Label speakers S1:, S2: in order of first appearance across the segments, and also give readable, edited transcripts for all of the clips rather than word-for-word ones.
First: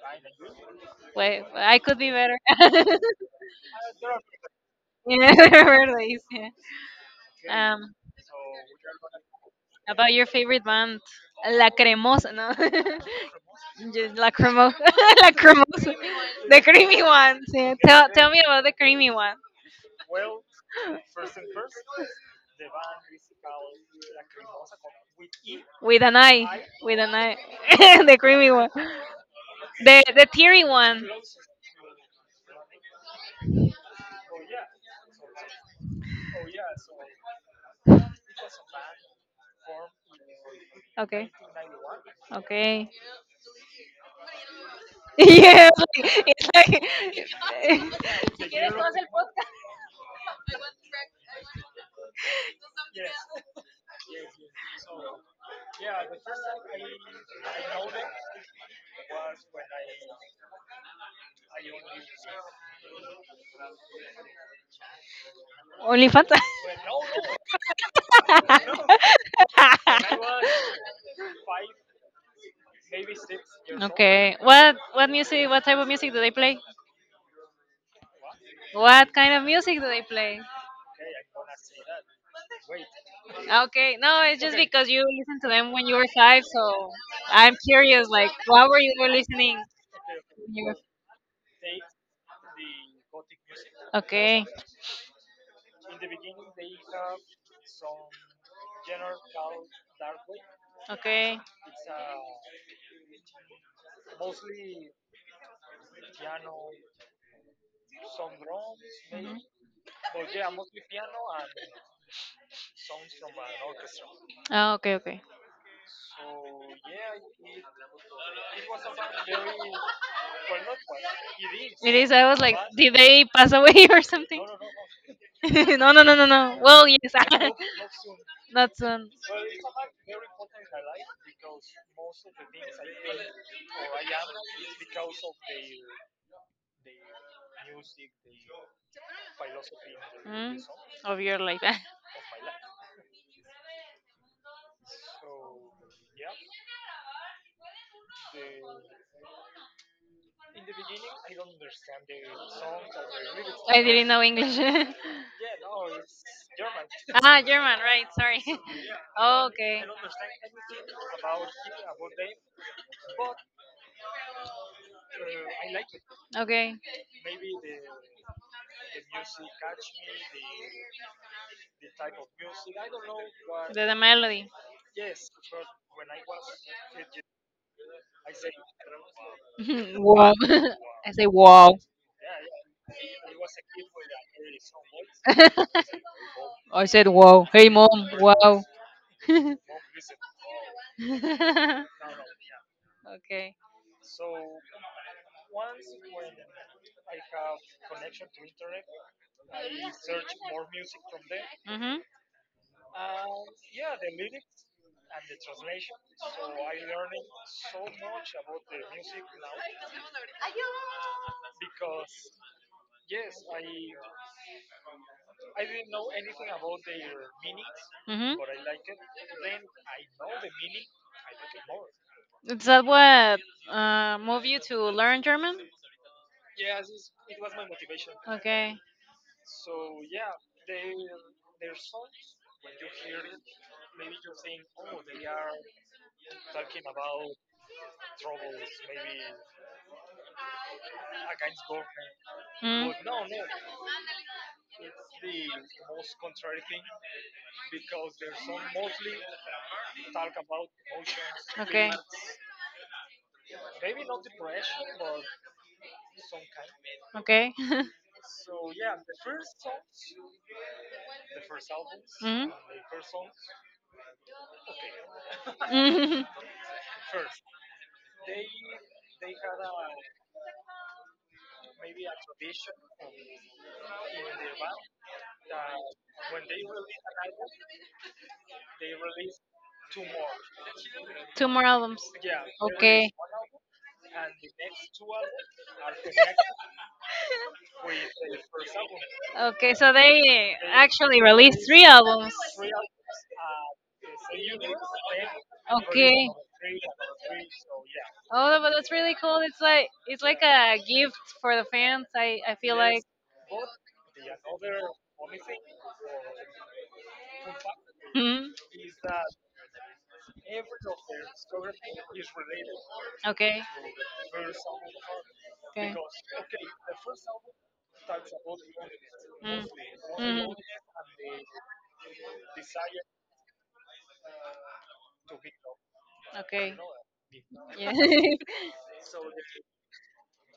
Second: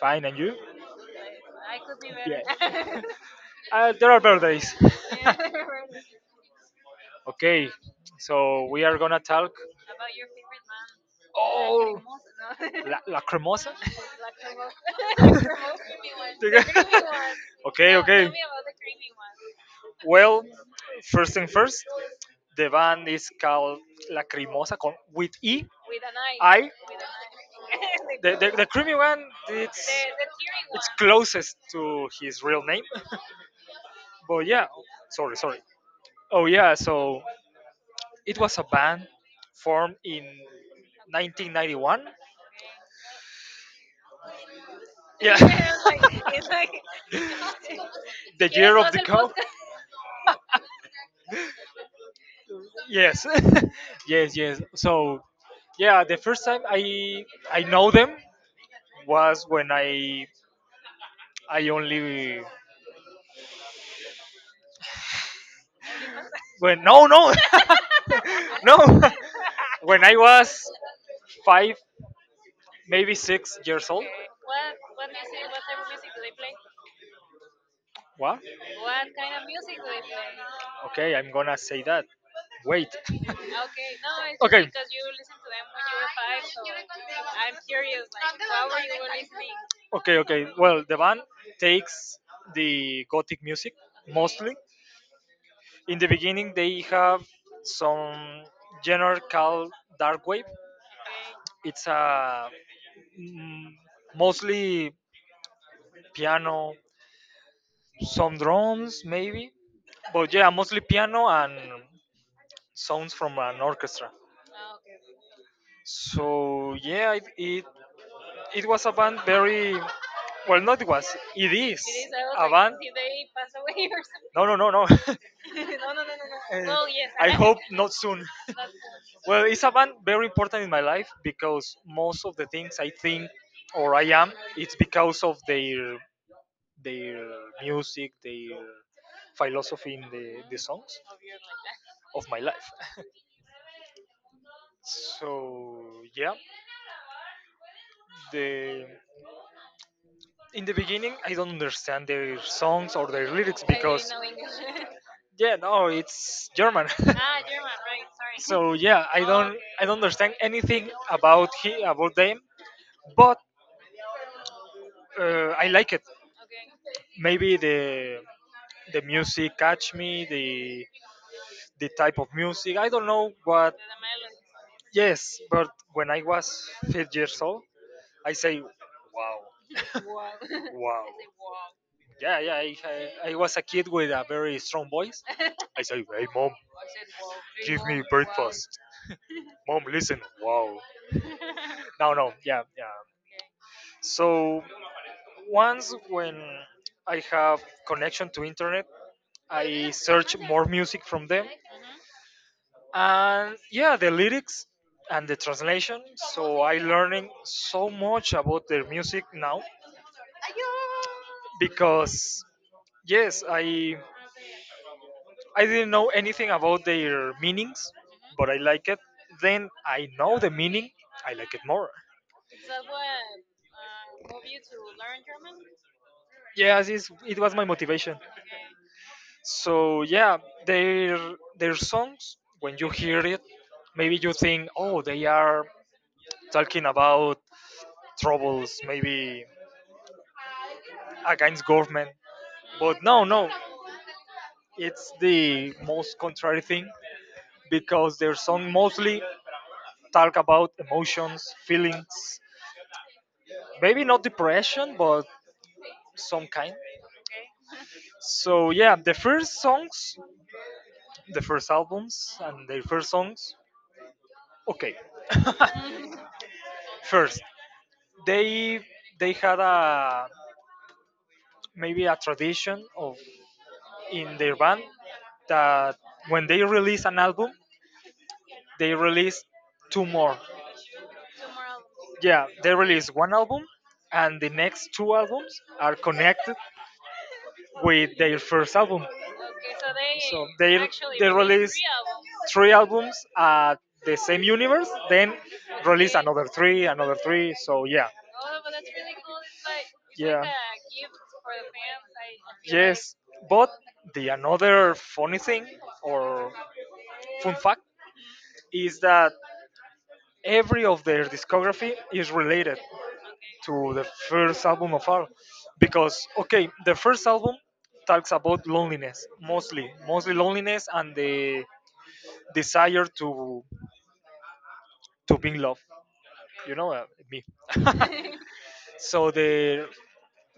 S1: fine, and you?
S2: Well, I could be better.
S1: Yeah. Yeah. There are better days.
S2: Yeah, birthdays,
S1: Okay,
S2: yeah.
S1: so we are gonna talk.
S2: About your favorite band, La
S1: Oh,
S2: Cremosa, no?
S1: la cremosa?
S2: Just La Cremosa, La Cremosa, the creamy one. Yeah.
S1: Okay,
S2: Tell,
S1: okay.
S2: tell me about the creamy one
S1: Well, first thing first, the band is called Lacrimosa con, with E.
S2: with an eye,
S1: I.
S2: with an eye, the
S1: The, the,
S2: creamy
S1: the
S2: one,
S1: creamy one, it's
S2: the teary one.
S1: closest to his real name. But yeah, sorry, sorry. Oh yeah, so it was a band formed in
S2: Okay,
S1: 1991.
S2: okay.
S1: Yeah,
S2: Yeah, it's like,
S1: the
S2: it's
S1: year of
S2: like
S1: the cow. Yes, yes, yes. So yeah, the first time I know them was when I only
S2: only Fanta.
S1: when no no no when I was 5 maybe 6 years old.
S2: Okay. What music? What type of music do they play?
S1: What?
S2: What kind of music do they play?
S1: Okay, I'm gonna say that. Wait. Okay, no,
S2: Okay. No, it's just
S1: okay.
S2: because you listened to them when you were five,
S1: So
S2: so I'm curious. Like, what were you
S1: like,
S2: listening?
S1: okay, okay.
S2: When you were...
S1: Well, the band takes the gothic music. Okay,
S2: Okay.
S1: mostly. In the beginning, they have some genre called dark wave.
S2: Okay.
S1: It's a mm, mostly piano, some drums
S2: Mhm.
S1: maybe, but yeah, mostly piano and sounds from an orchestra.
S2: Oh, okay. Okay.
S1: So yeah, it was a band very well. Not it was. It is
S2: It is. I was
S1: a
S2: like,
S1: band.
S2: did they pass away or
S1: No,
S2: something?
S1: no, no, no.
S2: No, no, no, no, no.
S1: Uh,
S2: Well, yes,
S1: I hope not soon.
S2: not soon.
S1: Well, it's a band very important in my life because most of the things I think or I am, it's because of their their music, their philosophy in the
S2: Mm,
S1: songs
S2: of your life.
S1: of my life. So yeah, the in the beginning I don't understand their songs or their lyrics
S2: I didn't
S1: because
S2: know English.
S1: yeah no it's German ah,
S2: Ah, German, right? Sorry.
S1: so yeah I
S2: Okay,
S1: don't understand anything about he about them, but I like it.
S2: okay.
S1: Maybe the music catch me, the type of music I don't know what.
S2: The melody.
S1: Yes, but when I was 5 years old I say wow
S2: Wow.
S1: wow
S2: I say wow.
S1: yeah yeah I was a kid with a very strong voice. I say, hey, mom,
S2: I said wow. Hey
S1: give me
S2: mom,
S1: birth.
S2: wow.
S1: Mom, listen. Wow. No, no. Yeah, yeah.
S2: Okay.
S1: So once when I have connection to internet, I search more music from them,
S2: Mhm.
S1: and yeah, the lyrics and the translation. So I learning so much about their music now because yes, I didn't know anything about their meanings,
S2: Hmm.
S1: but I like it. Then I know the meaning, I like it more.
S2: Is that what move you to learn German?
S1: Yes it was my motivation.
S2: Okay.
S1: So yeah, their songs when you hear it maybe you think oh they are talking about troubles maybe against government,
S2: Mm.
S1: but no no, it's the most contrary thing because their song mostly talk about emotions,
S2: Okay.
S1: feelings, maybe not depression but some kind.
S2: Okay.
S1: So yeah, the first albums
S2: Mhm.
S1: and their first songs. Okay.
S2: Mhm.
S1: First, they they had a, maybe a tradition of, in their band, that when they release an album, they release two more.
S2: Two more albums.
S1: Yeah, they release
S2: Okay.
S1: one album, and the next two albums are connected with their first album.
S2: Okay, so
S1: So
S2: they actually
S1: they
S2: released
S1: release
S2: three albums.
S1: three albums at the same universe, then release
S2: Okay.
S1: another three, another three. So yeah. Oh,
S2: Oh, but
S1: well, that's
S2: that's really
S1: really cool.
S2: cool. It's
S1: It's like
S2: like
S1: it's
S2: it's
S1: like yeah,
S2: like
S1: a
S2: a
S1: gift
S2: gift
S1: for
S2: for the
S1: the fans.
S2: fans.
S1: I,
S2: I
S1: I
S2: I feel
S1: feel like.
S2: like.
S1: Yes. But the another funny thing or fun fact
S2: Mhm.
S1: is that every of their discography is related
S2: Okay.
S1: to the first album of all,
S2: Okay.
S1: because okay, the first album talks about loneliness
S2: Mm.
S1: mostly
S2: Mhm.
S1: loneliness and the desire to be in love. You
S2: Okay.
S1: know, me.
S2: Yeah.
S1: So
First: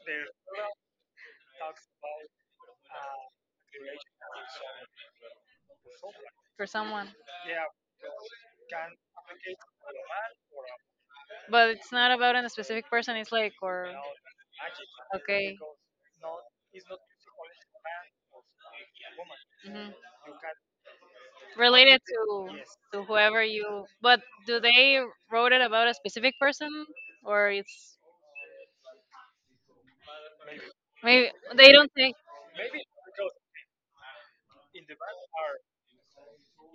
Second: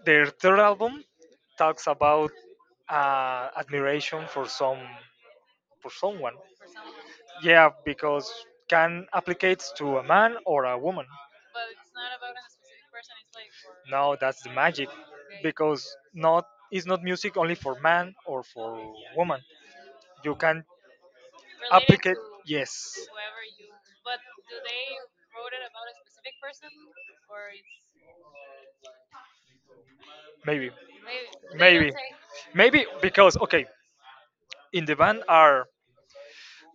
S1: their third album talks about admiration for someone.
S2: For someone,
S1: Yeah, because can applicates to a man or a woman.
S2: but it's not about a specific person. It's like or
S1: No, that's the magic
S2: okay.
S1: because not it's not music only for man or for woman.
S2: Hmm.
S1: You can
S2: Related
S1: applicate.
S2: to
S1: Yes.
S2: whoever you but do they wrote it about a specific person or it's
S1: maybe
S2: maybe
S1: Maybe
S2: they
S1: maybe
S2: don't say.
S1: maybe because okay, in the band are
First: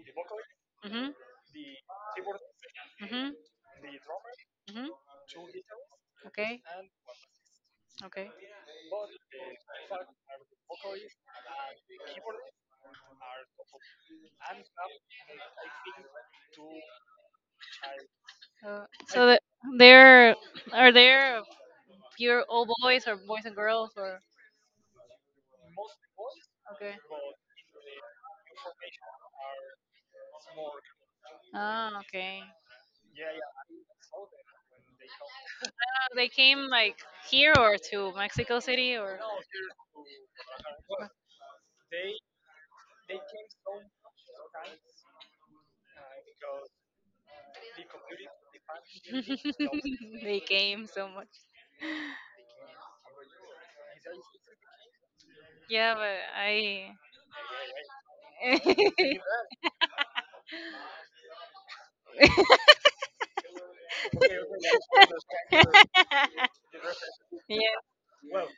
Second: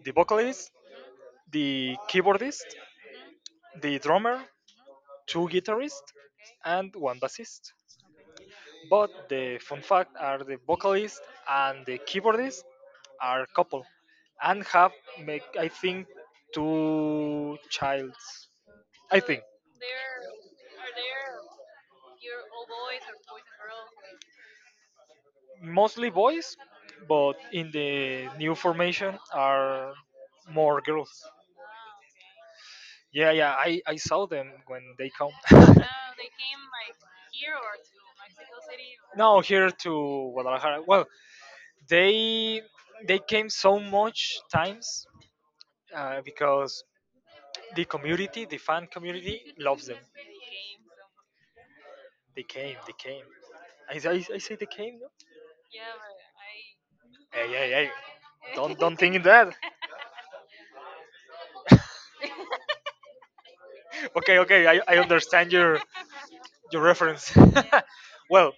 S1: the vocalist,
S2: Mm-hmm.
S1: the keyboardist,
S2: Mm-hmm.
S1: the drummer,
S2: Hmm.
S1: two guitarists,
S2: Okay.
S1: and one bassist.
S2: Okay.
S1: But the fun fact are the vocalist and the keyboardist are couple and have make I think two childs. I
S2: So that
S1: think.
S2: they're are there pure all boys or boys and girls or
S1: Mostly boys,
S2: okay,
S1: but in the new formation are more girls.
S2: ah, okay.
S1: Yeah, yeah. I saw them when they come.
S2: They came like here or to Mexico City or
S1: No, here to Guadalajara. Well, they they came so much times, because the community, the fan community, loves them.
S2: they came so much.
S1: They came. They came. They came. I say they came. No?
S2: Yeah, but I.
S1: Hey, hey, hey. Don't think that. Okay, okay. I understand your reference.
S2: Yeah,
S1: Well,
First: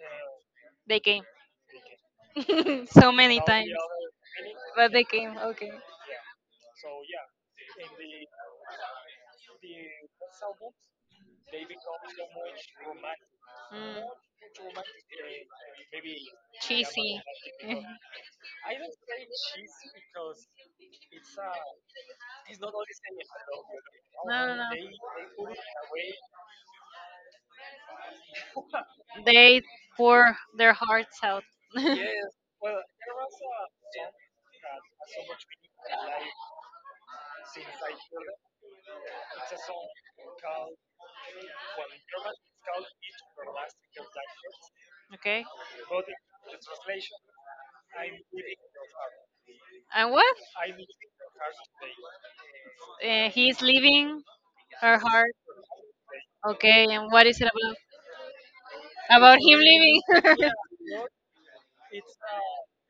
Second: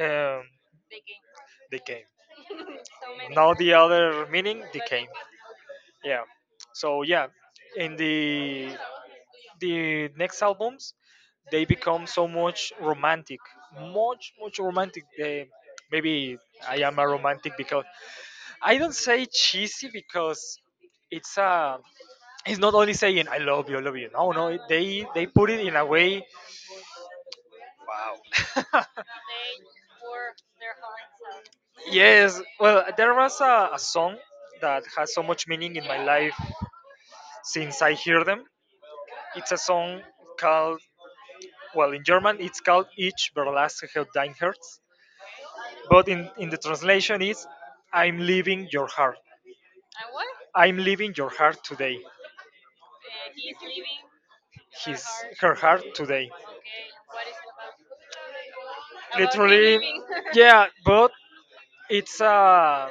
S1: um,
S2: they came
S1: they came.
S2: so many
S1: Now
S2: times,
S1: the other meaning
S2: but they
S1: decay.
S2: came. Okay.
S1: Yeah. So yeah, in the next albums, they become so much romantic,
S2: Mm,
S1: much much romantic. They, maybe I am a
S2: cheesy.
S1: romantic because I don't say cheesy because it's a it's not only saying I love you, I love you. No,
S2: No, no,
S1: no,
S2: no.
S1: they put it in a way. Wow.
S2: They pour their hearts out.
S1: Yes. Well, there was a song that has so much meaning in my life since I hear them. It's a song called, well, in German it's called Ich verlasse dein Herz,
S2: Okay.
S1: but in the translation is I'm leaving your heart.
S2: And what?
S1: I'm leaving your heart today.
S2: He's leaving her
S1: His,
S2: heart.
S1: her heart today.
S2: Okay. And what is it about? About him
S1: Literally,
S2: leaving.
S1: yeah, but it's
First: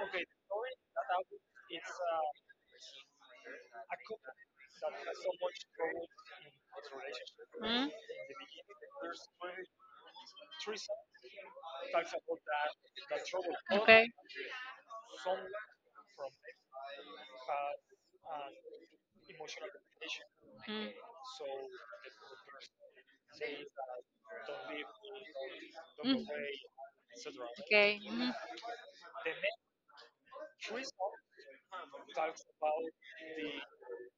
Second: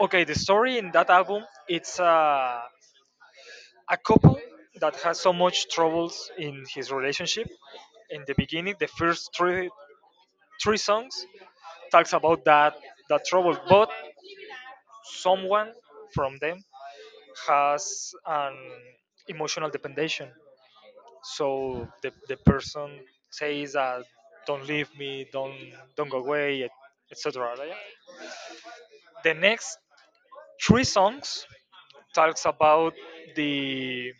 S1: okay. The story in that album, it's a couple that has so much troubles in his relationship.
S2: Hmm?
S1: In the beginning, the first three songs talks about that trouble, but
S2: Okay. Hmm.
S1: someone from them has an emotional dependence. So the person says that don't leave me, don't go
S2: Mm.
S1: away, etc.
S2: Okay. Mhm.
S1: The next three songs talks about the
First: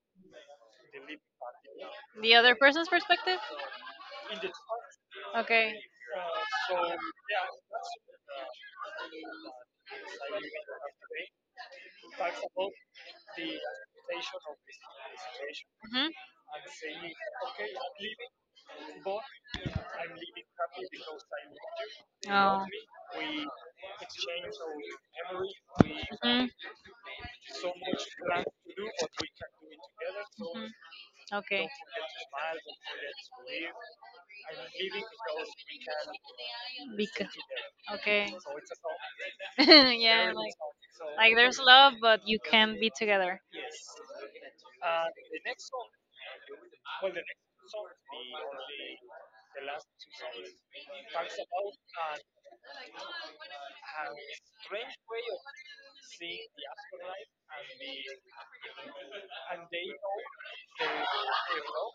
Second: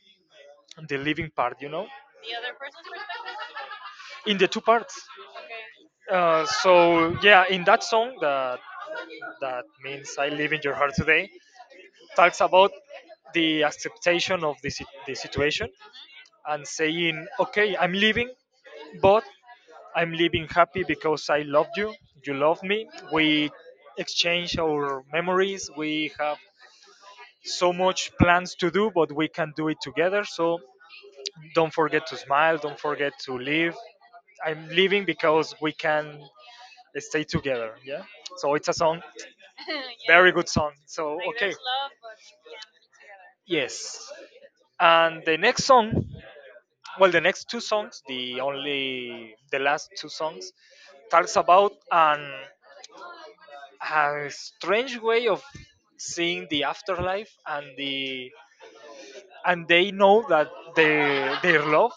S1: the living part,
S2: The other person's perspective?
S1: in the two parts.
S2: Okay.
S1: So yeah, in that song that means I live in your heart today talks about the acceptation of the situation,
S2: Hmm.
S1: and saying, okay, I'm leaving, but I'm leaving happy because I loved you, you loved
S2: Oh.
S1: me,
S2: Mhm.
S1: we exchange our memories, we have
S2: Mhm.
S1: so much plans to do, but we can do it together. So
S2: Okay.
S1: don't forget to smile, don't forget to leave. I'm leaving because we can stay
S2: Because.
S1: together. Yeah.
S2: Okay.
S1: So it's a song, very
S2: Yeah,
S1: good song. So
S2: like
S1: okay.
S2: there's love, but you can't be together.
S1: Yes. And the next song well, the last two songs talks about a strange way of seeing the afterlife and the and they know that their love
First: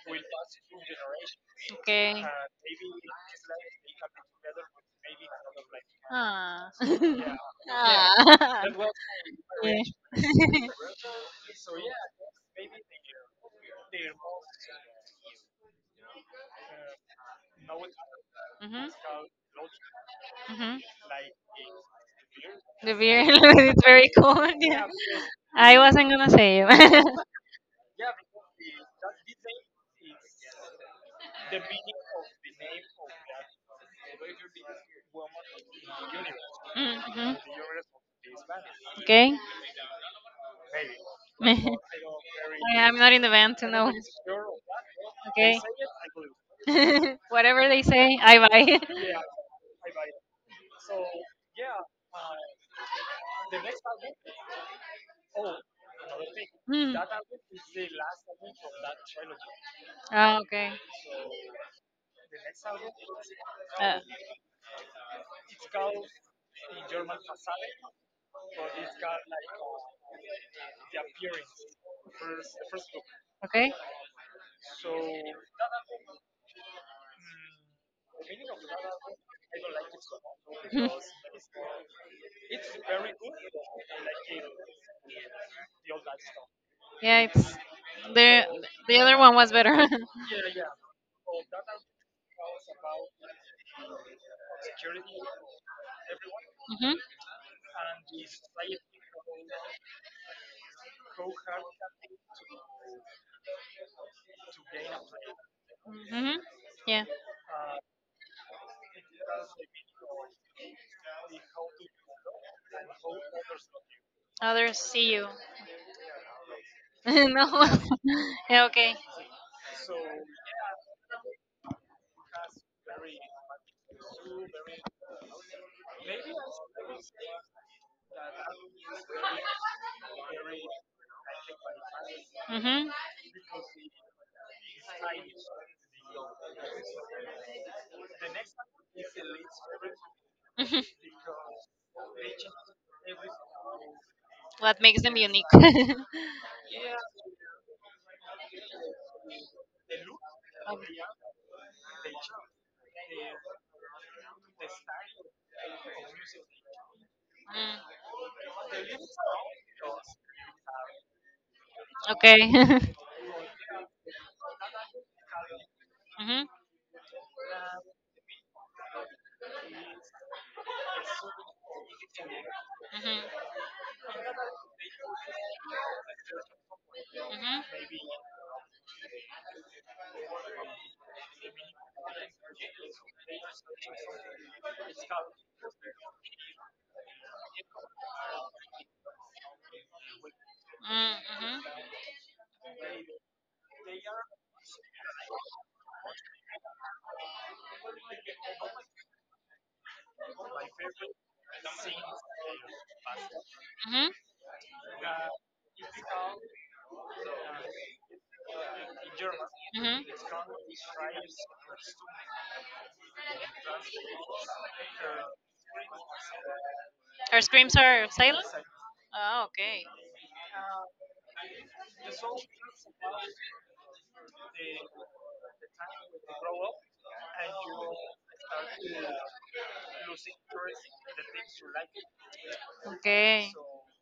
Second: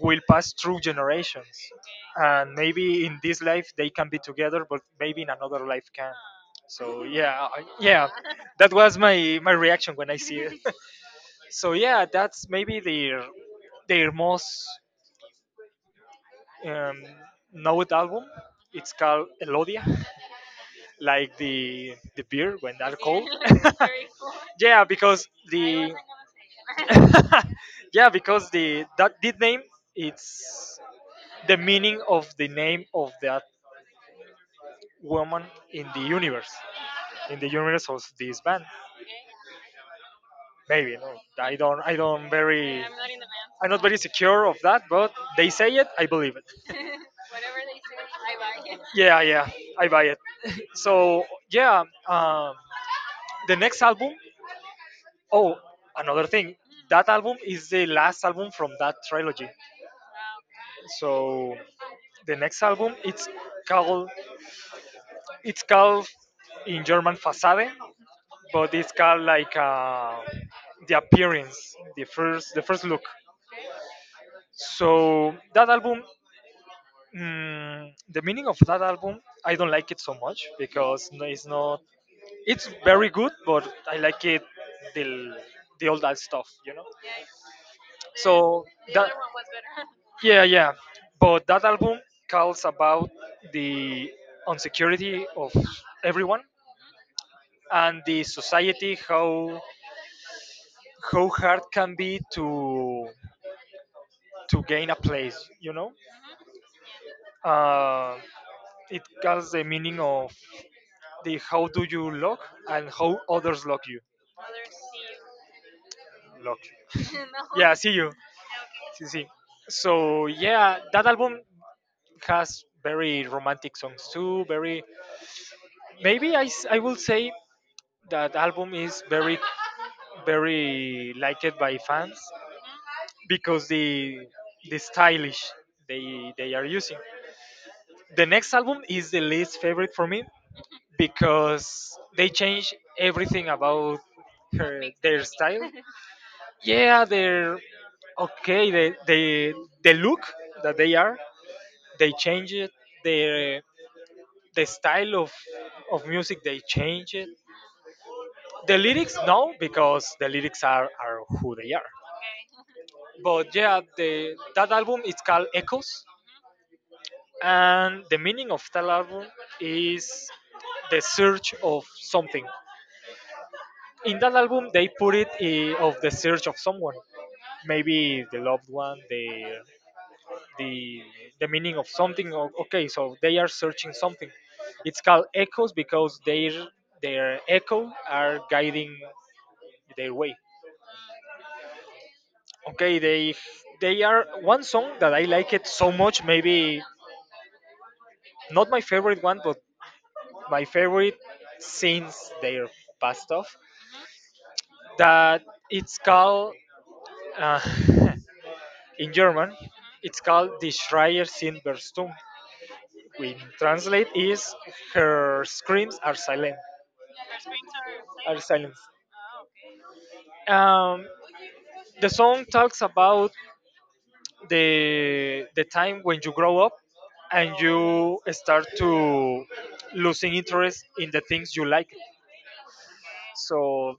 S1: will pass through generations,
S2: Okay.
S1: and maybe in this life they can be together but maybe in another life can.
S2: Ah.
S1: So
S2: Yeah.
S1: yeah, yeah,
S2: Ah.
S1: that was my
S2: Yeah.
S1: reaction when I see it. So yeah, that's maybe their most um, note album.
S2: Mhm.
S1: It's called Elodia,
S2: Mhm.
S1: like the beer when
S2: The beer
S1: alcohol.
S2: is very cold.
S1: Yeah,
S2: Yeah.
S1: because
S2: I
S1: the
S2: wasn't gonna say it.
S1: yeah because the name, it's the meaning of the name of that woman in the universe
S2: Mhm.
S1: of this band.
S2: Okay.
S1: Maybe no, I don't I don't
S2: I
S1: very
S2: am not in the van to
S1: I'm not
S2: know.
S1: very secure of that, but they
S2: Okay.
S1: say it, I believe it.
S2: Whatever they say, I buy.
S1: Yeah, yeah, I buy it. So yeah, the next album. Oh, another thing.
S2: Hmm.
S1: That album is the last album from that trilogy.
S2: Ah, okay.
S1: So the next album
S2: Uh,
S1: called it's called in German Fassade, but it's called like the appearance, the first look.
S2: okay.
S1: So that album, the meaning of that album, I don't like it so much
S2: Mhm.
S1: because it's not. It's very good, but I like it the the old stuff.
S2: Yeah, it's the
S1: So
S2: the
S1: that.
S2: other one was better.
S1: Yeah, yeah. But that album calls about the insecurity of everyone
S2: Mhm.
S1: and the society how hard can be to gain a place, you know?
S2: Mhm. Yeah.
S1: Uh, it calls the meaning of the how do you look and how others look you.
S2: Others see you.
S1: Look.
S2: No.
S1: Yeah, see you.
S2: Yeah. Okay.
S1: See, see. So yeah, that album has very romantic songs too. Very maybe I will say that album is very very liked by fans
S2: Mhm.
S1: because the stylish they are using. The next album is the least favorite for me because they change everything about
S2: What
S1: her,
S2: makes them
S1: their
S2: unique?
S1: style. Yeah, they're okay, the look that
S2: Um,
S1: they change it, the the
S2: mm,
S1: style of music they change it, the lyrics no because the lyrics are who they are.
S2: okay. Mhm.
S1: But yeah, the that album is called Echoes, and the meaning of that album is the search of something.
S2: Mhm.
S1: In that album, they put it of the search of someone,
S2: Mhm.
S1: maybe the loved one, the the meaning of something. Okay, so they are searching something. It's called echoes because their echo are guiding their way.
S2: Mm, mhm.
S1: Okay, they are one song that I like it so much. Maybe not my favorite one, but my favorite since their past off.
S2: Mhm.
S1: That it's called uh, in German.
S2: Mhm.
S1: It's called Die Schreier sind verstummt. Which translate is her screams are silent.
S2: Her screams are
S1: Are
S2: silent.
S1: silent.
S2: Oh, okay.
S1: Um, the song talks about the time when you grow up and you start to losing interest in the things you like.
S2: Okay.
S1: So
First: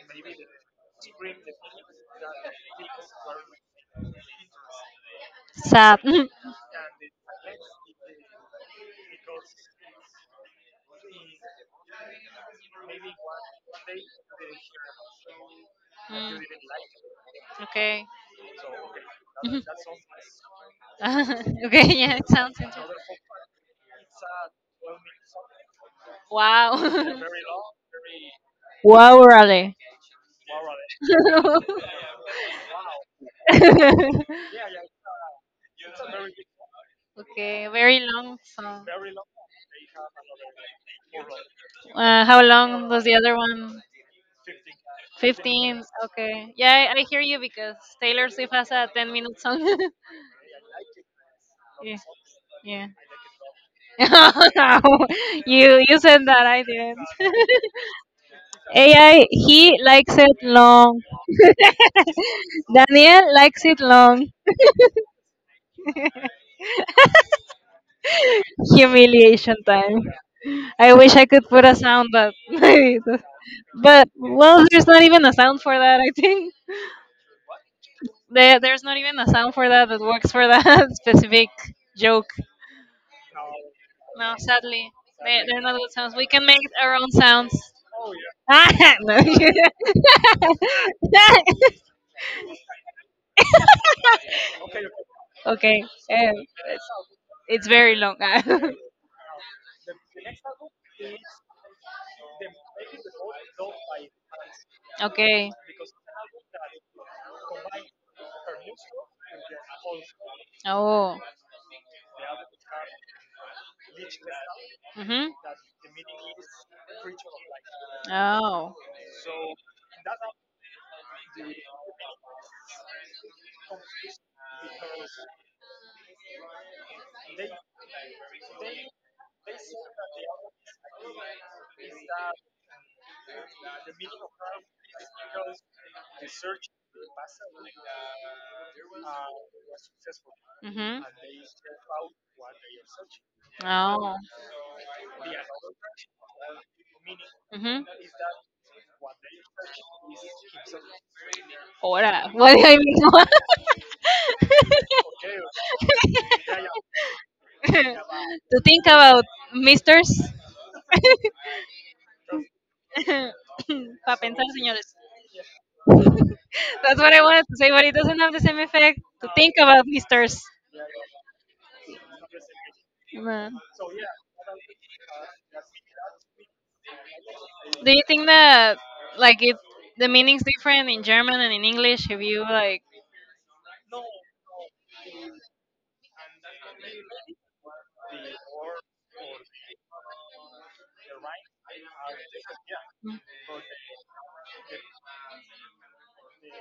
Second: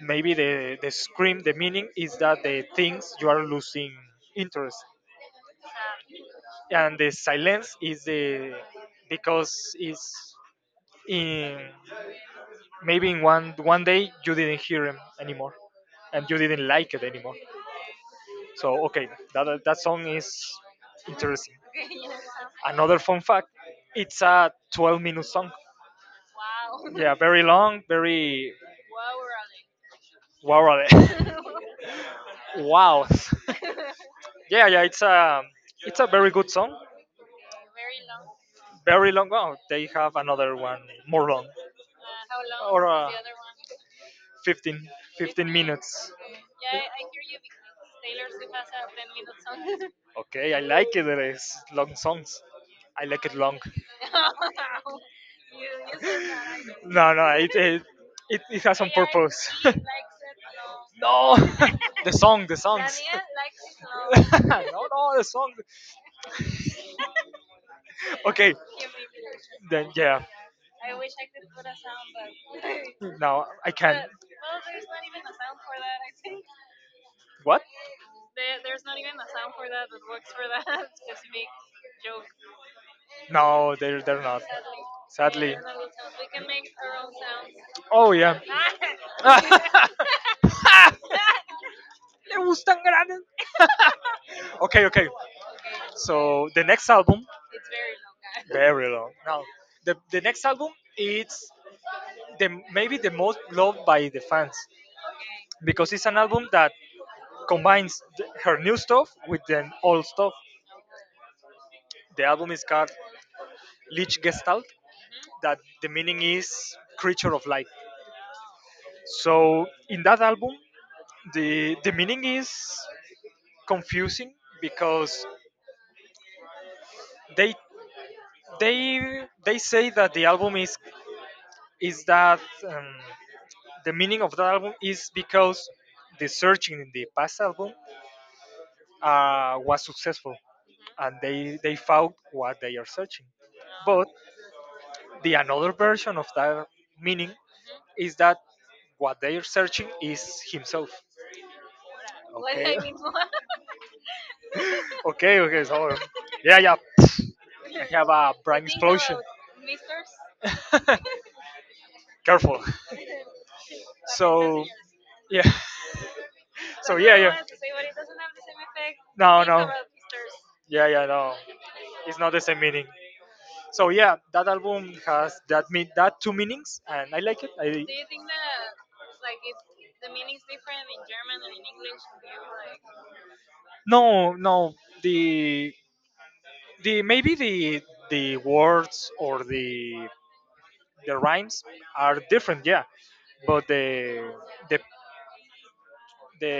S1: maybe the scream, the meaning is that the things you are losing interest,
S2: Sad.
S1: and the silence is the, because it's in maybe in one day you didn't hear him anymore, and you
S2: Mm,
S1: didn't like it anymore.
S2: okay.
S1: So okay, that
S2: Mhm.
S1: that song is interesting.
S2: Okay, yeah, it sounds interesting.
S1: Another fun fact: it's a 12-minute song.
S2: Wow.
S1: Yeah, very long, very
S2: Wow, really?
S1: wow. Wow. Yeah, yeah, it's a very good song.
S2: Okay, very long song.
S1: Very long. Oh, they have another one, more long,
S2: How
S1: or
S2: long was the other one?
S1: 15, 15
S2: 15.
S1: minutes.
S2: Okay. Yeah, I hear you because Taylor Swift has a 10-minute song.
S1: Okay, I like it. It is long
S2: Yeah.
S1: songs.
S2: Yeah.
S1: I like it long.
S2: No, you said that I didn't.
S1: No, no, it has some
S2: AI,
S1: purpose.
S2: he likes it long.
S1: No, the song, the song.
S2: Daniel likes it long.
S1: No, no, the song. Okay,
S2: Humiliation
S1: then
S2: time.
S1: yeah.
S2: I wish I could put a sound, but
S1: No, I can't.
S2: but well, there's not even a sound for that. I think
S1: What?
S2: there's not even a sound for that that works for that specific joke.
S1: No, they're
S2: No,
S1: not.
S2: sadly, they,
S1: Sadly.
S2: they're not good sounds. We can make our own sounds.
S1: Oh yeah.
S2: Ah, no.
S1: Le gustan grandes. Okay, okay.
S2: Okay,
S1: So the next
S2: it's
S1: album,
S2: it's very long.
S1: very long. Now, the next album is the maybe the most loved by the fans,
S2: Okay.
S1: because it's an album that combines her new stuff with the old stuff.
S2: Oh.
S1: The album is called Lich Gestalt,
S2: Mhm.
S1: that the meaning is creature of light.
S2: Oh.
S1: So in that album, the meaning is confusing, because they they say that the album is that, um, the meaning of that album is because the searching in the past album was successful,
S2: Mhm.
S1: and they found what they are searching. But
S2: Oh.
S1: the another version of that meaning
S2: Mhm.
S1: is that what they are searching is himself.
S2: Ora, what do I
S1: Okay,
S2: mean?
S1: okay, okay. So yeah, yeah. I have a
S2: To
S1: brain
S2: think
S1: explosion.
S2: about misters?
S1: Careful.
S2: Para pensar,
S1: So
S2: señores.
S1: yeah. So
S2: That's what
S1: yeah,
S2: I
S1: yeah.
S2: wanted to say, but it doesn't have the same effect to
S1: No,
S2: think
S1: no.
S2: about misters.
S1: Yeah, yeah, no. It's not the same meaning.
S2: No.
S1: So yeah, that album has that mean, that two meanings, and I like it. I
S2: Do you think that like it the meaning's different in German and in English? If you like,
S1: no, no, the the maybe the words or the rhymes are different. Yeah, but the the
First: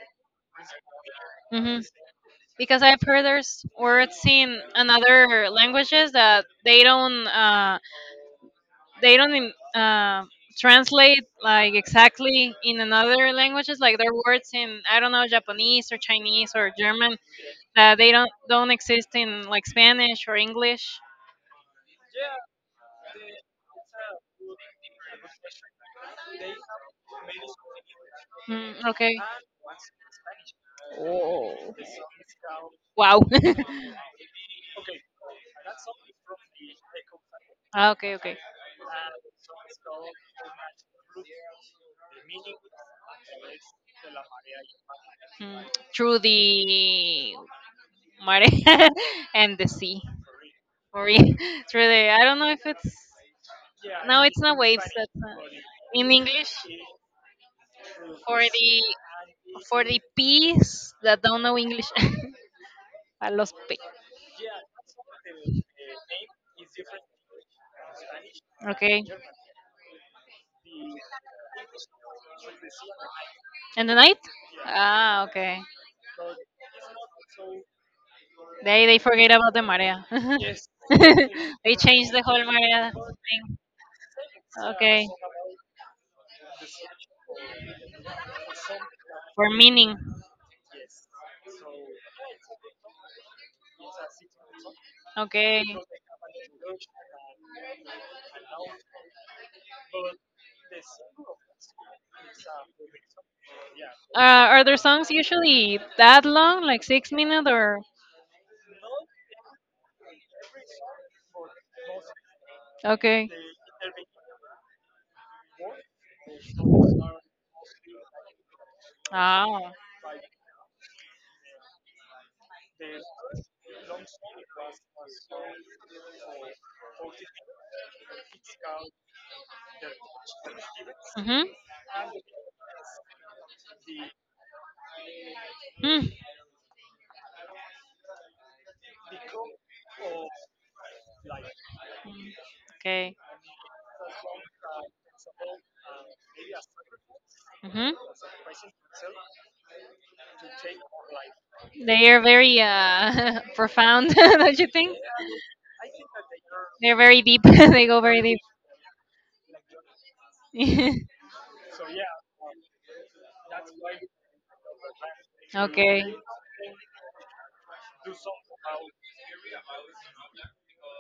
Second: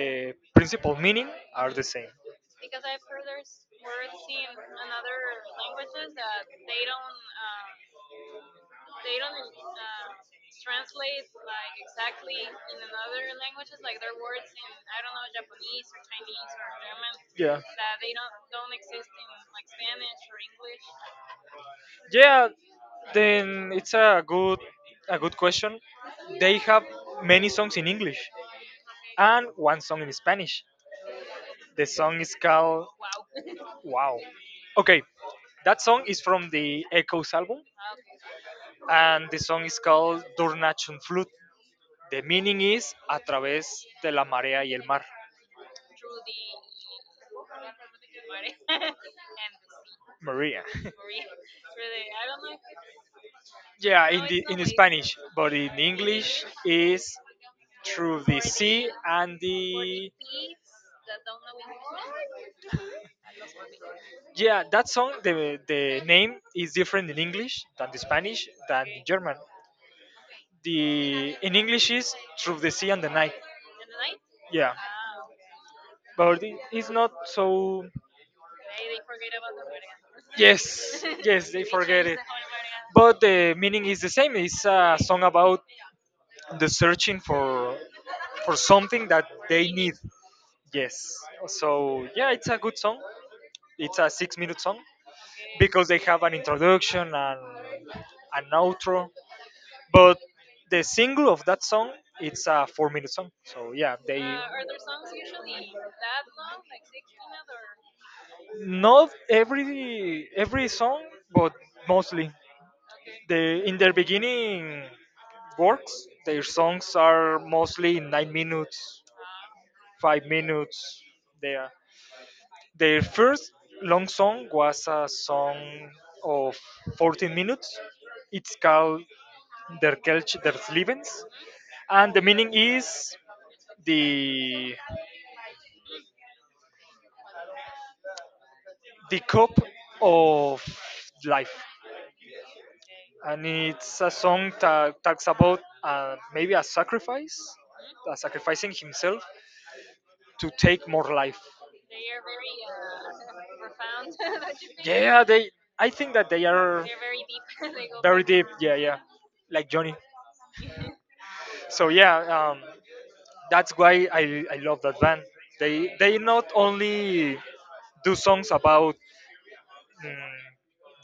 S1: principal meaning are
S2: hmm,
S1: the same.
S2: because I've heard there's words in another languages that they don't translate like exactly in another languages. Like there are words in I don't know Japanese or Chinese or German
S1: Yeah.
S2: that they don't exist in like Spanish or English.
S1: Yeah, then it's a good, a good question. They have many songs in English
S2: Mm, okay.
S1: and one song in Spanish. The song is called
S2: Wow.
S1: Wow. Okay, that song is from the Echoes album,
S2: Ah, okay, okay.
S1: and the song is called Dornachun Flute. The meaning is a través de la marea y el mar.
S2: Mm, through the mare and the sea.
S1: Maria.
S2: Or in- through the, I don't know if it's,
S1: Yeah, in
S2: no, it's
S1: the,
S2: not
S1: in
S2: waves. That's
S1: Spanish,
S2: not,
S1: but in
S2: in
S1: English
S2: English,
S1: is through the
S2: for
S1: sea
S2: the,
S1: and
S2: for the
S1: the,
S2: peas that don't know English. I lost P.
S1: yeah. That song, the name is different in English than the Spanish than the
S2: Okay.
S1: German. The in English is through the sea and the night.
S2: And the night?
S1: Yeah,
S2: Ah, okay.
S1: but it's not so.
S2: They forget about the marea.
S1: Yes, yes, they
S2: They
S1: forget
S2: changed
S1: it.
S2: the whole Maria.
S1: But the meaning is the same. It's a
S2: Okay.
S1: song about the searching for something that
S2: For
S1: they need.
S2: meaning.
S1: Yes. So yeah, it's a good song. It's a 6 minute song
S2: Okay.
S1: because they have an introduction and an outro. But the single of that song, it's a 4 minute song. So yeah, they,
S2: Are their songs usually that long, like 6 minutes or?
S1: not every song, but mostly.
S2: Okay.
S1: They, in their beginning works, their songs are mostly 9 minutes,
S2: Oh.
S1: 5 minutes. There, their first long song was a song of 14 minutes. It's called Der Kelch des Lebens,
S2: Mhm.
S1: and the meaning is the
S2: Mm.
S1: the cup of life.
S2: Okay.
S1: And it's a song that talks about, maybe a sacrifice,
S2: Mhm.
S1: a sacrificing himself to take more life.
S2: They are very profound, don't you think?
S1: Yeah, they. I think that they are
S2: They're very deep. They go
S1: very
S2: very deep.
S1: deep. Yeah, yeah, like Johnny. So yeah, that's why I love that band. They
S2: Okay.
S1: not only do songs about, mm,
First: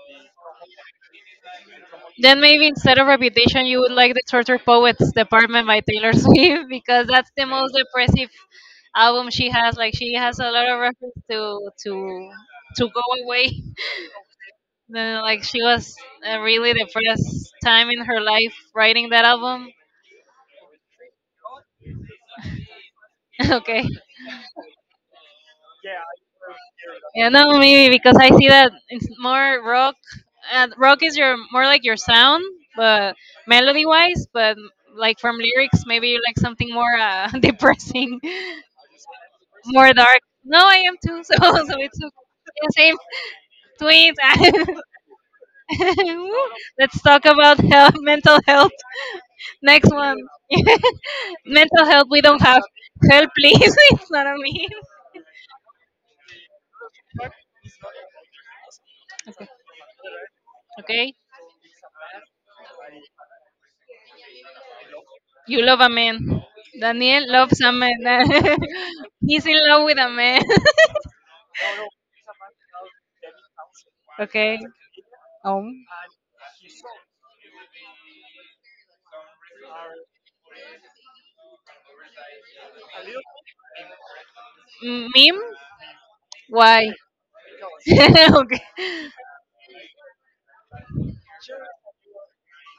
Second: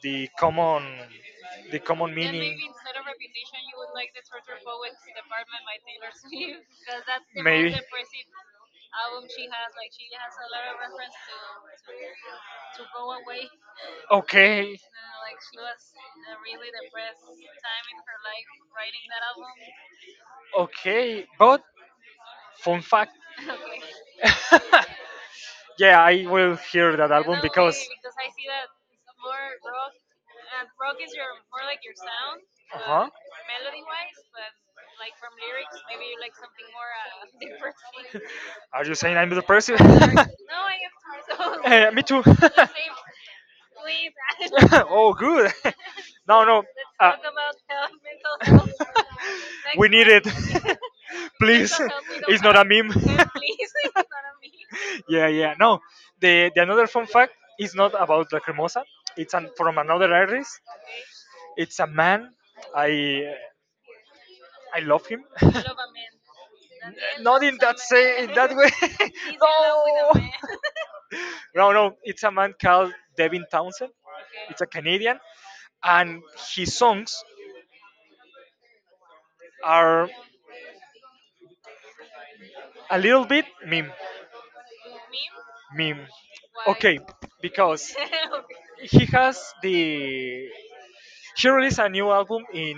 S1: the common, the common
S2: Then
S1: meaning,
S2: maybe instead of Reputation, you would like the Torture Poets Department by Taylor Swift because that's the
S1: maybe.
S2: most depressive album she has. Like she has a lot of reference to go away.
S1: Okay,
S2: Then like she was a really depressed time in her life writing that album.
S1: okay, but fun fact.
S2: Okay.
S1: Yeah, I will hear that
S2: Yeah,
S1: album
S2: no,
S1: because.
S2: maybe because I see that it's more rock. Rock is your more like your sound,
S1: Uh huh.
S2: but melody wise, but like from lyrics, maybe you like something more depressing,
S1: Are you saying I'm the person?
S2: more dark. No, I am too. So, so
S1: Eh,
S2: it's
S1: me
S2: okay.
S1: too.
S2: Yeah, same tweet.
S1: Oh, good. No, no.
S2: Let's
S1: Uh,
S2: talk about health, mental health.
S1: we
S2: Next
S1: need
S2: one,
S1: it. Please.
S2: mental health. We don't
S1: It's not
S2: have
S1: a meme.
S2: help, please. It's not a meme.
S1: Yeah, yeah. No, the another fun fact is not about Lacrimosa. It's an, from another artist.
S2: Okay.
S1: It's a man. I I love him.
S2: You love a man. Daniel
S1: Not in
S2: loves a
S1: that
S2: man.
S1: say, in that way.
S2: He's in love with a
S1: No.
S2: man.
S1: No, no, it's a man called Devin Townsend.
S2: Okay.
S1: It's a Canadian,
S2: Um.
S1: and his songs are a little bit meme,
S2: Meme?
S1: meme.
S2: Why?
S1: Okay, because
S2: Okay.
S1: he has the, he released a new album in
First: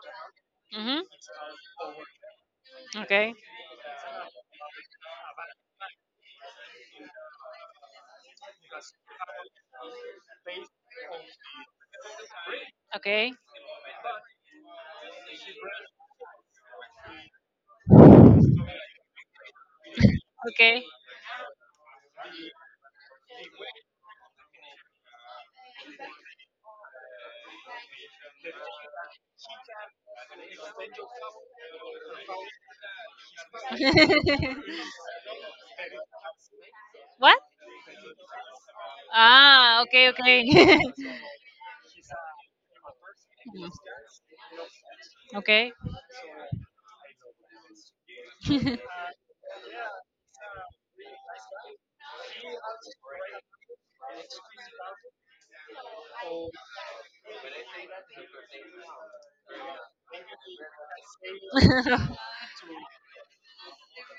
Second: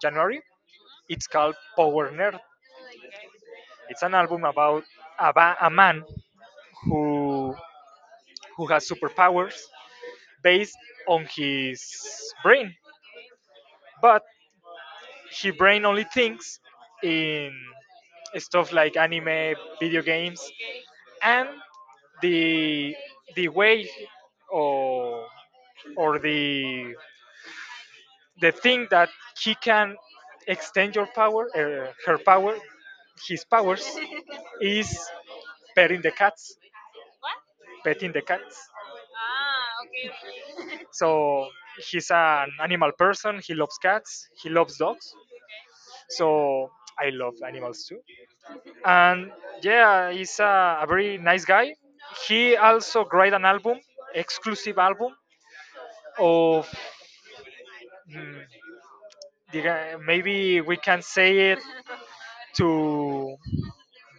S1: January.
S2: Hmm.
S1: It's called Power Nerd.
S2: Okay.
S1: It's an album about a, a man who who has superpowers based on his brain,
S2: Okay.
S1: but his brain only thinks in stuff like anime, video games,
S2: Okay.
S1: and the the way, or or the thing that he can extend your power, her power, his powers is petting the cats,
S2: What?
S1: petting the cats.
S2: Ah, okay, okay.
S1: So he's an animal person. He
S2: Mm,
S1: loves cats. He loves dogs.
S2: okay.
S1: So I love animals too. And yeah, he's a very nice guy. He also created an album, exclusive album of, mm, the maybe we can say it, to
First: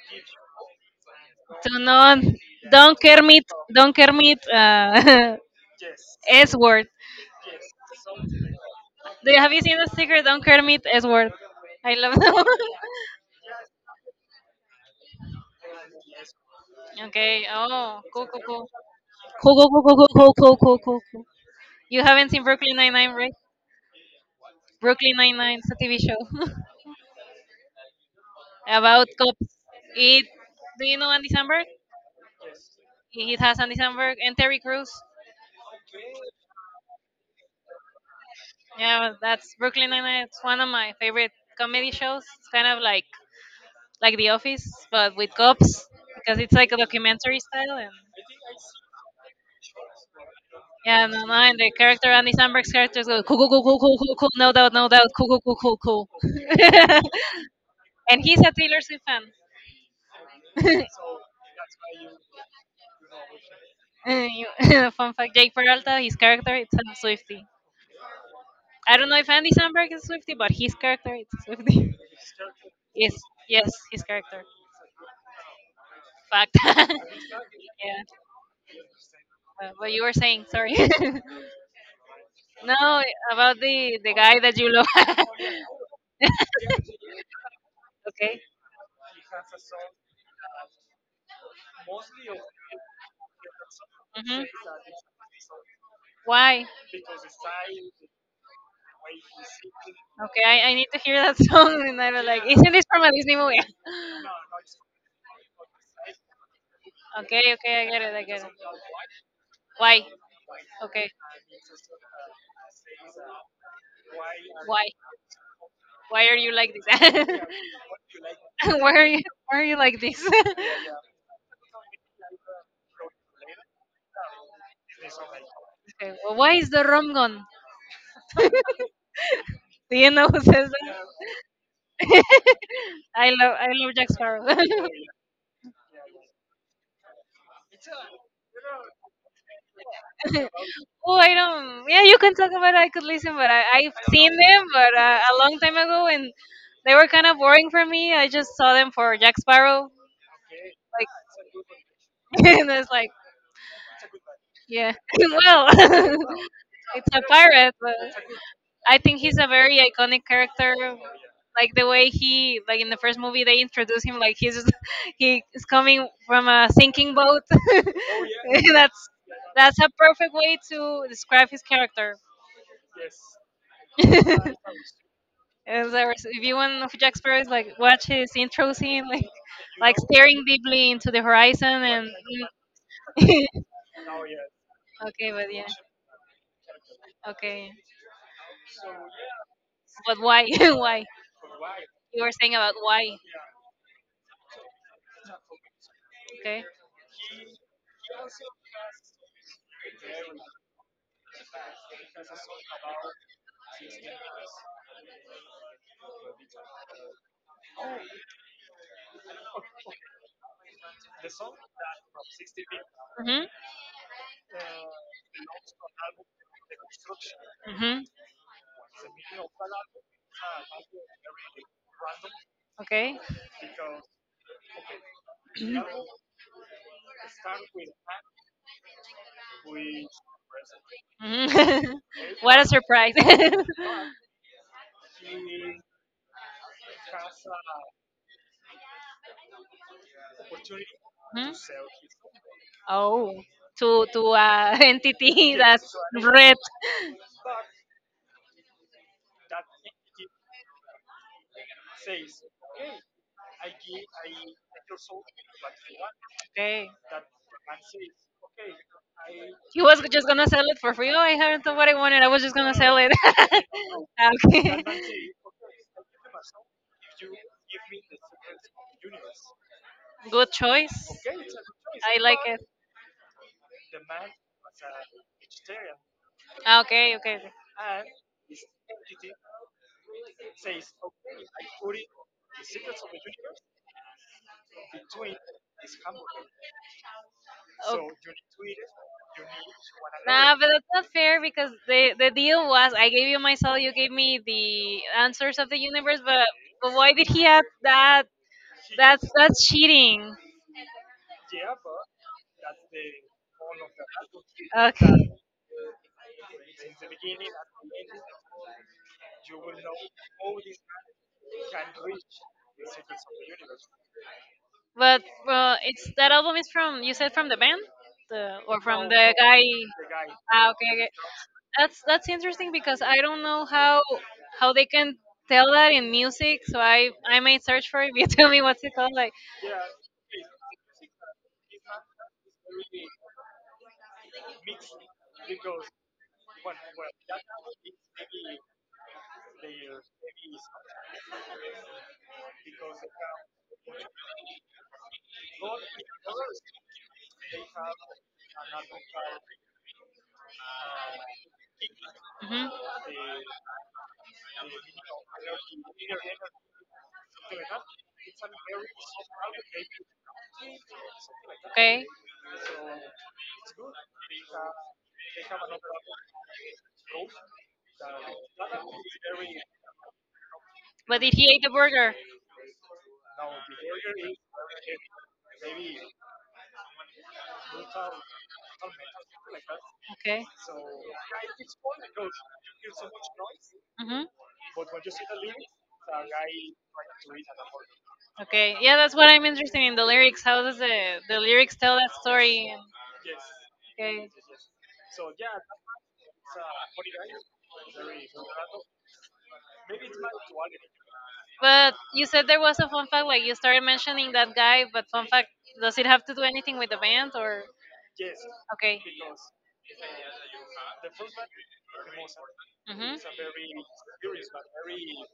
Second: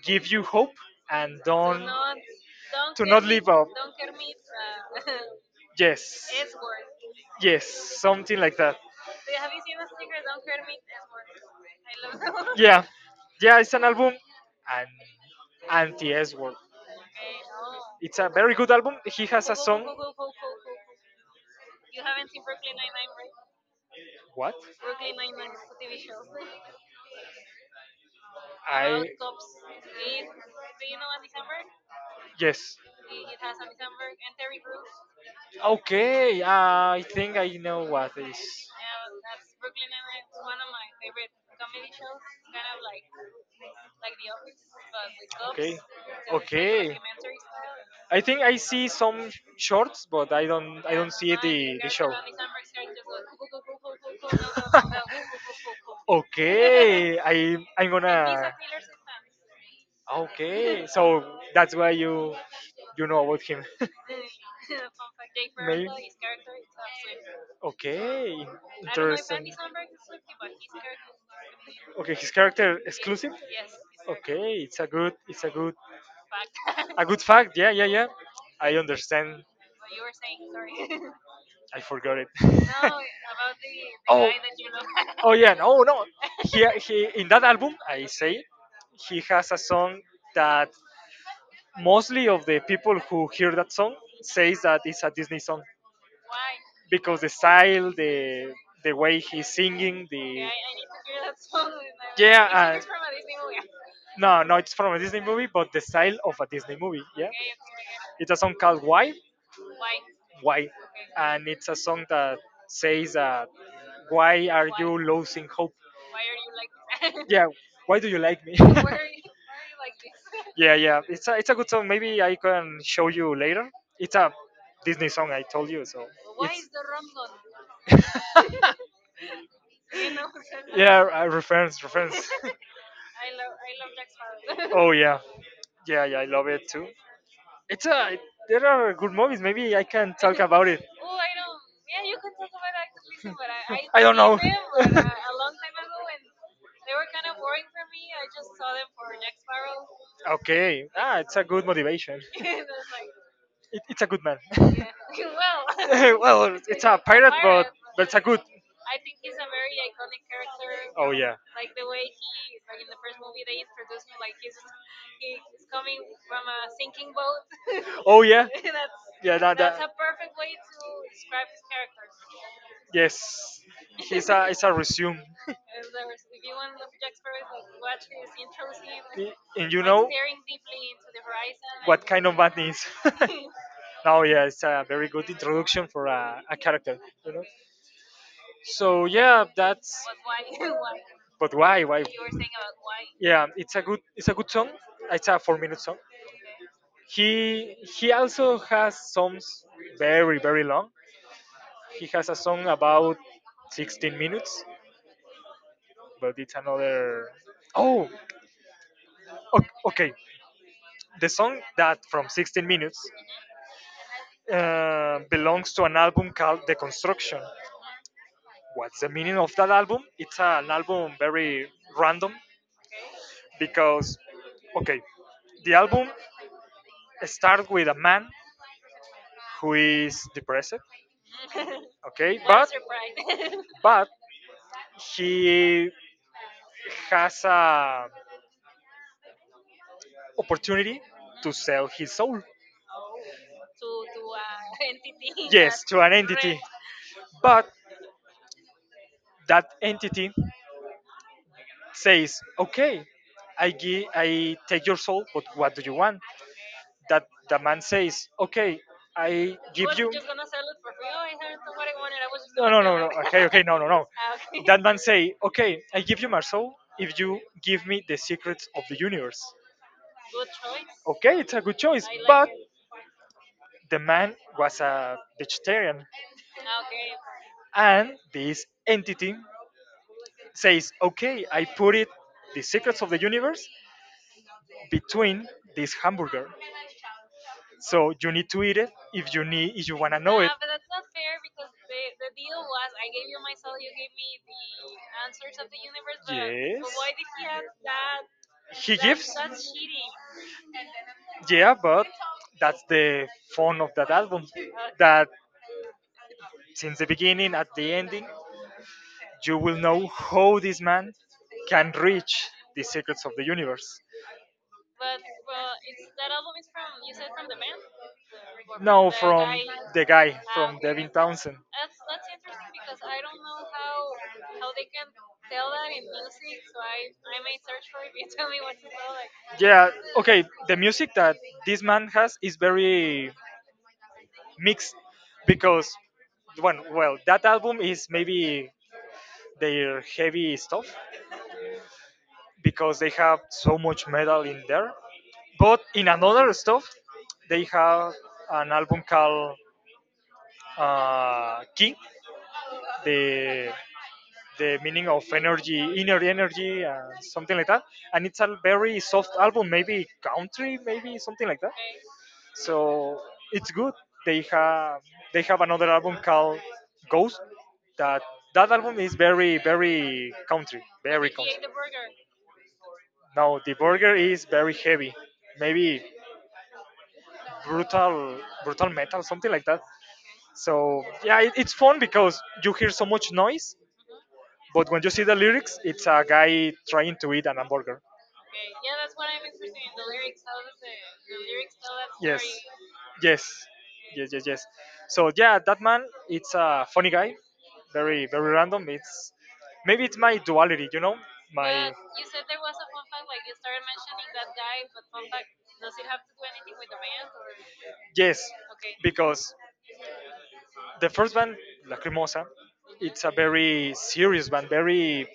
S1: give you hope and
S2: Do
S1: don't,
S2: not, don't
S1: to not
S2: Kermit,
S1: live up.
S2: don't Kermit,
S1: Yes,
S2: S word.
S1: yes, something like that.
S2: Do you have you seen the sticker? Don't Kermit S word. I love that one.
S1: Yeah, yeah, it's an album, and anti s word,
S2: Okay. Oh,
S1: it's
S2: cool,
S1: a
S2: cool,
S1: very
S2: cool,
S1: good album. He has
S2: cool,
S1: a
S2: cool, cool, cool, cool, cool, cool, cool, cool. You haven't seen Brooklyn Nine Nine, right?
S1: what.
S2: Brooklyn Nine Nine is a TV show
S1: I,
S2: about cops. It. Do you know Andy Samberg?
S1: yes.
S2: He it has Andy Samberg and Terry Crews.
S1: Okay, I think I know what is.
S2: Yeah, that's Brooklyn Nine Nine. It's one of my favorite comedy shows. It's kind of like The Office, but with
S1: Okay,
S2: cops because it's like a
S1: okay.
S2: documentary style. And
S1: I think I see some shorts, but I don't I
S2: yeah,
S1: don't
S2: no, no,
S1: see
S2: and the
S1: the
S2: character
S1: show.
S2: Andy Samberg's character go cool, cool, cool, cool, cool, cool, cool, no doubt, no doubt, cool, cool, cool, cool, cool.
S1: Okay, I'm
S2: And he's a
S1: gonna.
S2: Taylor Swift fan.
S1: Okay, so that's why you know about him.
S2: You- Fun fact: Jake
S1: Maybe.
S2: Peralta, his character, it's a Swifty.
S1: Okay,
S2: I don't know
S1: there's
S2: if Andy Samberg is a Swifty, but his character, it's a Swifty.
S1: okay. His character
S2: Yes,
S1: exclusive.
S2: yes, his character.
S1: Okay,
S2: Fact. Yeah.
S1: a good fact. Yeah, yeah, yeah. I understand.
S2: What you were saying? Sorry.
S1: I forgot it.
S2: No, about the
S1: Oh.
S2: guy that you love.
S1: Oh yeah, no, no. He, in that album, I
S2: Okay.
S1: say, he has a song that mostly of the people who hear that song
S2: Hmm.
S1: says that it's a Disney song
S2: Why?
S1: because the style, the way he's singing,
S2: Okay,
S1: the.
S2: I need to hear that song, and I was
S1: Yeah,
S2: like, isn't this from a Disney movie?
S1: no, no, it's from a Disney movie, but the style of a Disney movie. Yeah, okay,
S2: Okay, okay, I get
S1: okay,
S2: it, I
S1: it's a
S2: get it.
S1: song called
S2: Why?
S1: Why, okay.
S2: Okay,
S1: And it's a song that says, "Why are
S2: why?
S1: you losing hope?
S2: Why are you like this?
S1: Yeah, why do you like me?"
S2: Why are you why are you like this?
S1: Yeah, yeah, it's a, it's a good song. Maybe I can show you later. It's a Disney song. I told you so.
S2: Okay, well, why is the rum gone? Do you know who says that?
S1: Yeah, reference, reference.
S2: I love Jack Sparrow.
S1: Oh yeah, yeah, yeah. I love it too. It's a. There are good movies. Maybe I can talk about it.
S2: Oh, I don't. Yeah, you can talk about it. I could listen, but I've seen them, but a long time ago, and they were kind of boring for me. I just saw them for Jack Sparrow,
S1: Okay.
S2: like,
S1: Ah, it's a good motivation.
S2: and it's like,
S1: It's a good man.
S2: yeah, well,
S1: Well, it's a
S2: it's a
S1: pirate,
S2: pirate, but
S1: but it's a good.
S2: I think he's a very iconic character.
S1: Oh yeah.
S2: Like the way he, like in the first movie, they introduce him like he's he is coming from a sinking boat. Oh
S1: Oh yeah.
S2: yeah,
S1: Yeah. That,
S2: that's
S1: that.
S2: a perfect way to describe his character.
S1: Yes. He's a. It's a resume.
S2: As I was viewing of Jack Sparrow, is like watch his intro scene,
S1: Y- And you
S2: like
S1: know
S2: staring deeply into the horizon,
S1: what
S2: and
S1: kind of man is.
S2: okay,
S1: No, yeah, it's a very good
S2: but yeah,
S1: introduction for a character. You know.
S2: okay,
S1: So yeah, that's.
S2: but why, why?
S1: But why? Why?
S2: You were saying about why,
S1: Yeah, it's a good, it's a good song. It's a 4 minute song.
S2: okay?
S1: He also has songs very very long. He has a song about 16 minutes, but it's another. Oh, okay. The song that from 16 minutes,
S2: Mhm,
S1: belongs to an album called The Construction.
S2: mhm,
S1: What's the meaning of that album? It's an album very random
S2: okay.
S1: because, okay, the album starts with a man who is depressed,
S2: Mhm.
S1: okay,
S2: What a
S1: but
S2: surprise!
S1: but he has a opportunity
S2: Mhm.
S1: to sell his soul.
S2: Oh, to entity
S1: Yes,
S2: that's
S1: to an
S2: red.
S1: entity. But that entity says, "Okay, I give, I take your soul, but what do you want?"
S2: Okay.
S1: That the man says, "Okay, I
S2: He
S1: give
S2: was
S1: you."
S2: just gonna sell it for free. Oh, I haven't done what I wanted. I was just
S1: No,
S2: gonna
S1: no,
S2: sell
S1: no, no.
S2: it.
S1: Sell. Okay, okay, no, no, no. That
S2: Okay.
S1: man say, "Okay, I give you my soul if you give me the secrets of the universe."
S2: Good choice.
S1: Okay, it's a good choice,
S2: I like
S1: but
S2: it.
S1: the man was a vegetarian,
S2: Ah, okay, okay, okay.
S1: and this entity says, "Okay, I put it, the secrets of the universe between this hamburger, so
S2: Okay.
S1: you need to eat it if you need, if you wanna know it."
S2: Nah, but that's not fair because the deal was I gave you my soul, you gave me the answers of the universe,
S1: Yes.
S2: but why did he add that?
S1: He gives.
S2: That's cheating.
S1: Yeah, but that's the fun of that album. That
S2: Okay,
S1: since the beginning at the ending, you will know how this man can reach the secrets of the universe.
S2: but it's that album is from you said from the band, the or from
S1: No,
S2: the guy.
S1: from the guy,
S2: Ah,
S1: from
S2: okay, okay.
S1: Devin Townsend.
S2: That's interesting because I don't know how they can tell that in music. So I might search for it. You tell me what's it called, like.
S1: Yeah, okay, the music that this man has is very mixed because, one, well, that album is maybe their heavy stuff, because they have so much metal in there. But in another stuff, they have an album called, Ki,
S2: Hmm.
S1: the the meaning of energy, inner energy, something like that. And it's a very soft album, maybe country, maybe something like that.
S2: Okay.
S1: So it's good. They have they have another album called Ghost. That that album is very very country,
S2: But
S1: very
S2: did he
S1: country.
S2: ate the burger?
S1: Now the burger is very heavy, maybe brutal brutal metal, something like that.
S2: Okay.
S1: So yeah, it's fun because you hear so much noise,
S2: Hmm.
S1: but when you see the lyrics, it's a guy trying to eat an hamburger.
S2: Okay. Yeah, that's what I'm interested in. The lyrics. How does the lyrics tell that
S1: Yes,
S2: story?
S1: yes, yes,
S2: Okay.
S1: yes, yes. So yeah, that man, it's a funny guy, very very random. It's maybe it's my duality, you know, my,
S2: But you said there was a fun fact. Like you started mentioning that guy, but fun fact. Does it have to do anything with the band or?
S1: yes.
S2: Okay.
S1: Because the first band, Lacrimosa,
S2: Mhm.
S1: it's a very serious band. Very,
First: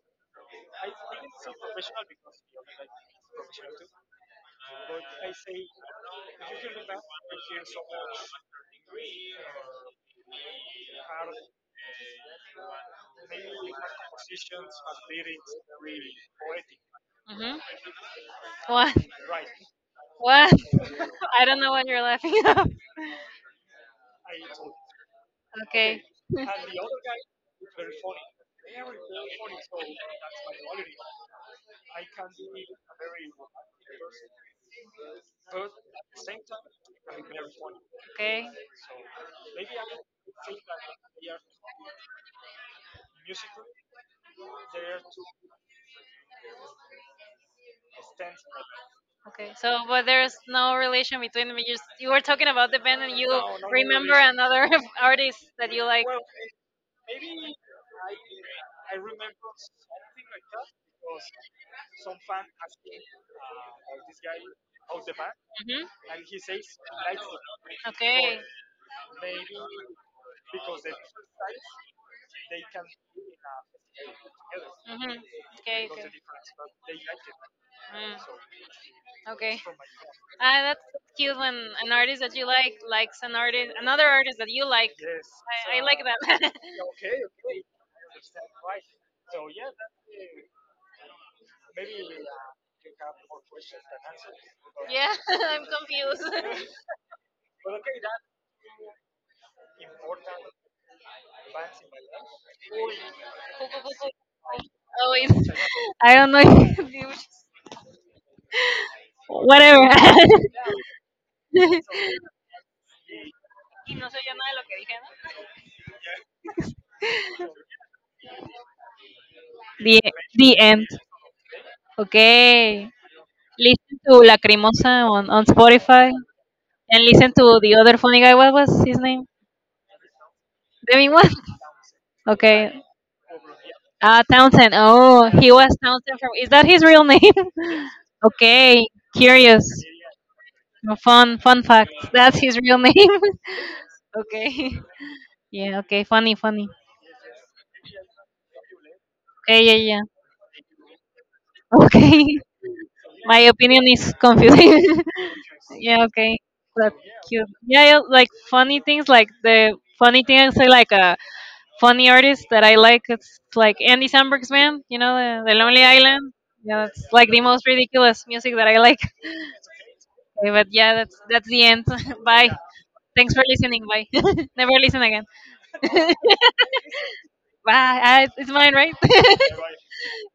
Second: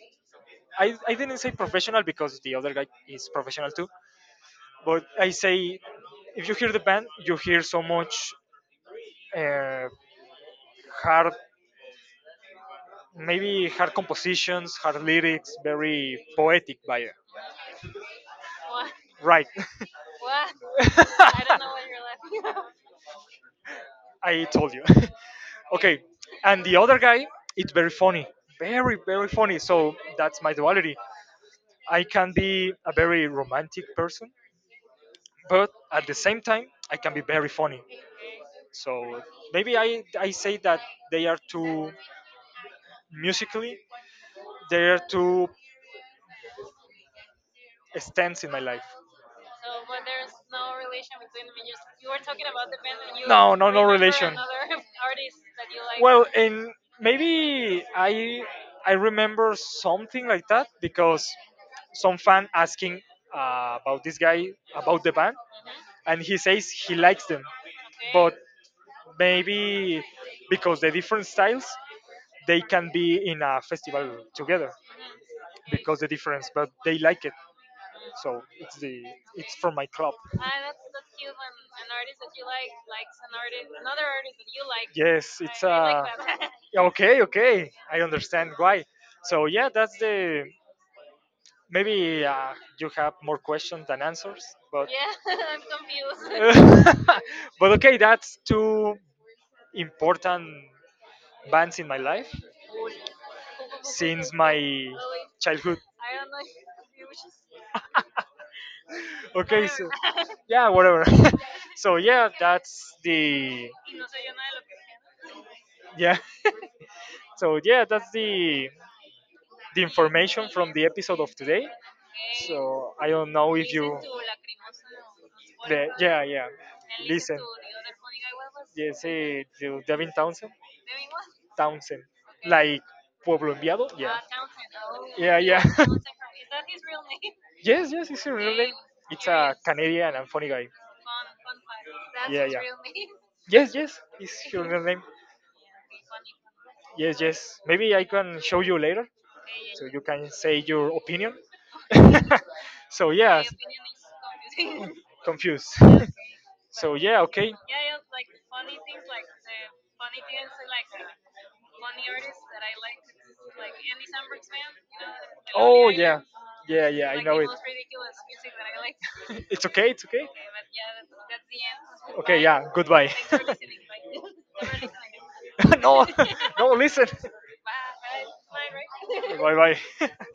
S1: I didn't say professional because the other guy is professional too. But I say, if you hear the band, you hear so much, uh, hard, maybe hard compositions, hard lyrics, very poetic by
S2: Mhm. What?
S1: right.
S2: What?
S1: I
S2: I
S1: don't
S2: don't
S1: know
S2: know
S1: why
S2: what you're laughing
S1: you're laughing.
S2: at.
S1: I told you. Okay,
S2: Okay.
S1: and the other guy, it's very funny, very very funny. So that's my duality. I can be a very romantic person, but at the same time, I can be very funny.
S2: Okay.
S1: So maybe I say that they are two, musically, they are two stands in my life.
S2: Okay. So, but there's no relation between them. You, s- you were talking about the band, and you
S1: No, no, no
S2: remember
S1: relation.
S2: another artist that you like.
S1: Well, and maybe I remember something like that because some fan asking, about this guy about the band,
S2: Mhm.
S1: and he says he likes them, but
S2: Okay.
S1: maybe because the different styles they can be in a festival together,
S2: Mhm. Okay.
S1: because the
S2: Okay.
S1: difference, but they like it,
S2: Mm.
S1: so it's the, it's
S2: Okay.
S1: from my club.
S2: Ah, that's so cute when an artist that you like likes an artist, another artist that you like.
S1: Yes, it's
S2: I like
S1: a.
S2: that.
S1: Okay, okay, I understand why. So yeah, that's the. Maybe you have more questions than answers, but
S2: Yeah, I'm confused.
S1: but okay, that's two important bands in my life
S2: Pu- pu- pu- pu-
S1: since my
S2: oh wait,
S1: childhood.
S2: I don't know. If- you should-
S1: Or-
S2: Whatever.
S1: yeah, whatever. So yeah, that's the
S2: Y no se oye nada de lo que dije, ¿no?
S1: yeah. So yeah, that's the
S2: the
S1: information
S2: the
S1: from the
S2: end.
S1: episode of today.
S2: Okay.
S1: So I don't know if you,
S2: Listen to Lacrimosa on
S1: the,
S2: Spotify
S1: yeah, yeah,
S2: and listen to the other funny guy. What was his
S1: yes,
S2: name?
S1: the Devin Townsend.
S2: Demi what?
S1: Townsend,
S2: Okay.
S1: like Pueblo Enviado. Yeah,
S2: Ah, Townsend. Oh,
S1: yeah,
S2: he
S1: yeah.
S2: was Townsend from. Is that his real name?
S1: Yes, yes, it's her real name.
S2: Okay,
S1: It's a
S2: curious.
S1: Canadian and funny guy.
S2: No, Fun, fun fact. That's
S1: Yeah,
S2: his
S1: yeah.
S2: real name.
S1: Yes, yes, it's her
S2: Okay.
S1: real name.
S2: Yeah. Okay. Funny, funny.
S1: Yes, yes. Maybe I can show you later.
S2: Okay.
S1: You
S2: Yeah.
S1: can say your opinion.
S2: Yeah. Okay.
S1: So
S2: My
S1: yeah,
S2: opinion is confusing.
S1: confused.
S2: Yeah. Okay. But
S1: So yeah,
S2: cute.
S1: okay.
S2: Yeah. Yeah like funny things. Like the funny thing I say. Like a funny artist that I like. It's like Andy Samberg's band. You know, the Lonely
S1: Oh yeah,
S2: Island. Yeah.
S1: yeah,
S2: That's
S1: yeah. I
S2: like
S1: know
S2: the
S1: it.
S2: most ridiculous music that I like.
S1: It's okay. It's okay.
S2: Okay, but yeah, that's the end.
S1: Okay,
S2: Bye.
S1: yeah. Goodbye.
S2: Thanks for listening. Bye. Never listen again.
S1: No, no, listen.
S2: Bye. Ah, it's mine, right?
S1: Bye bye.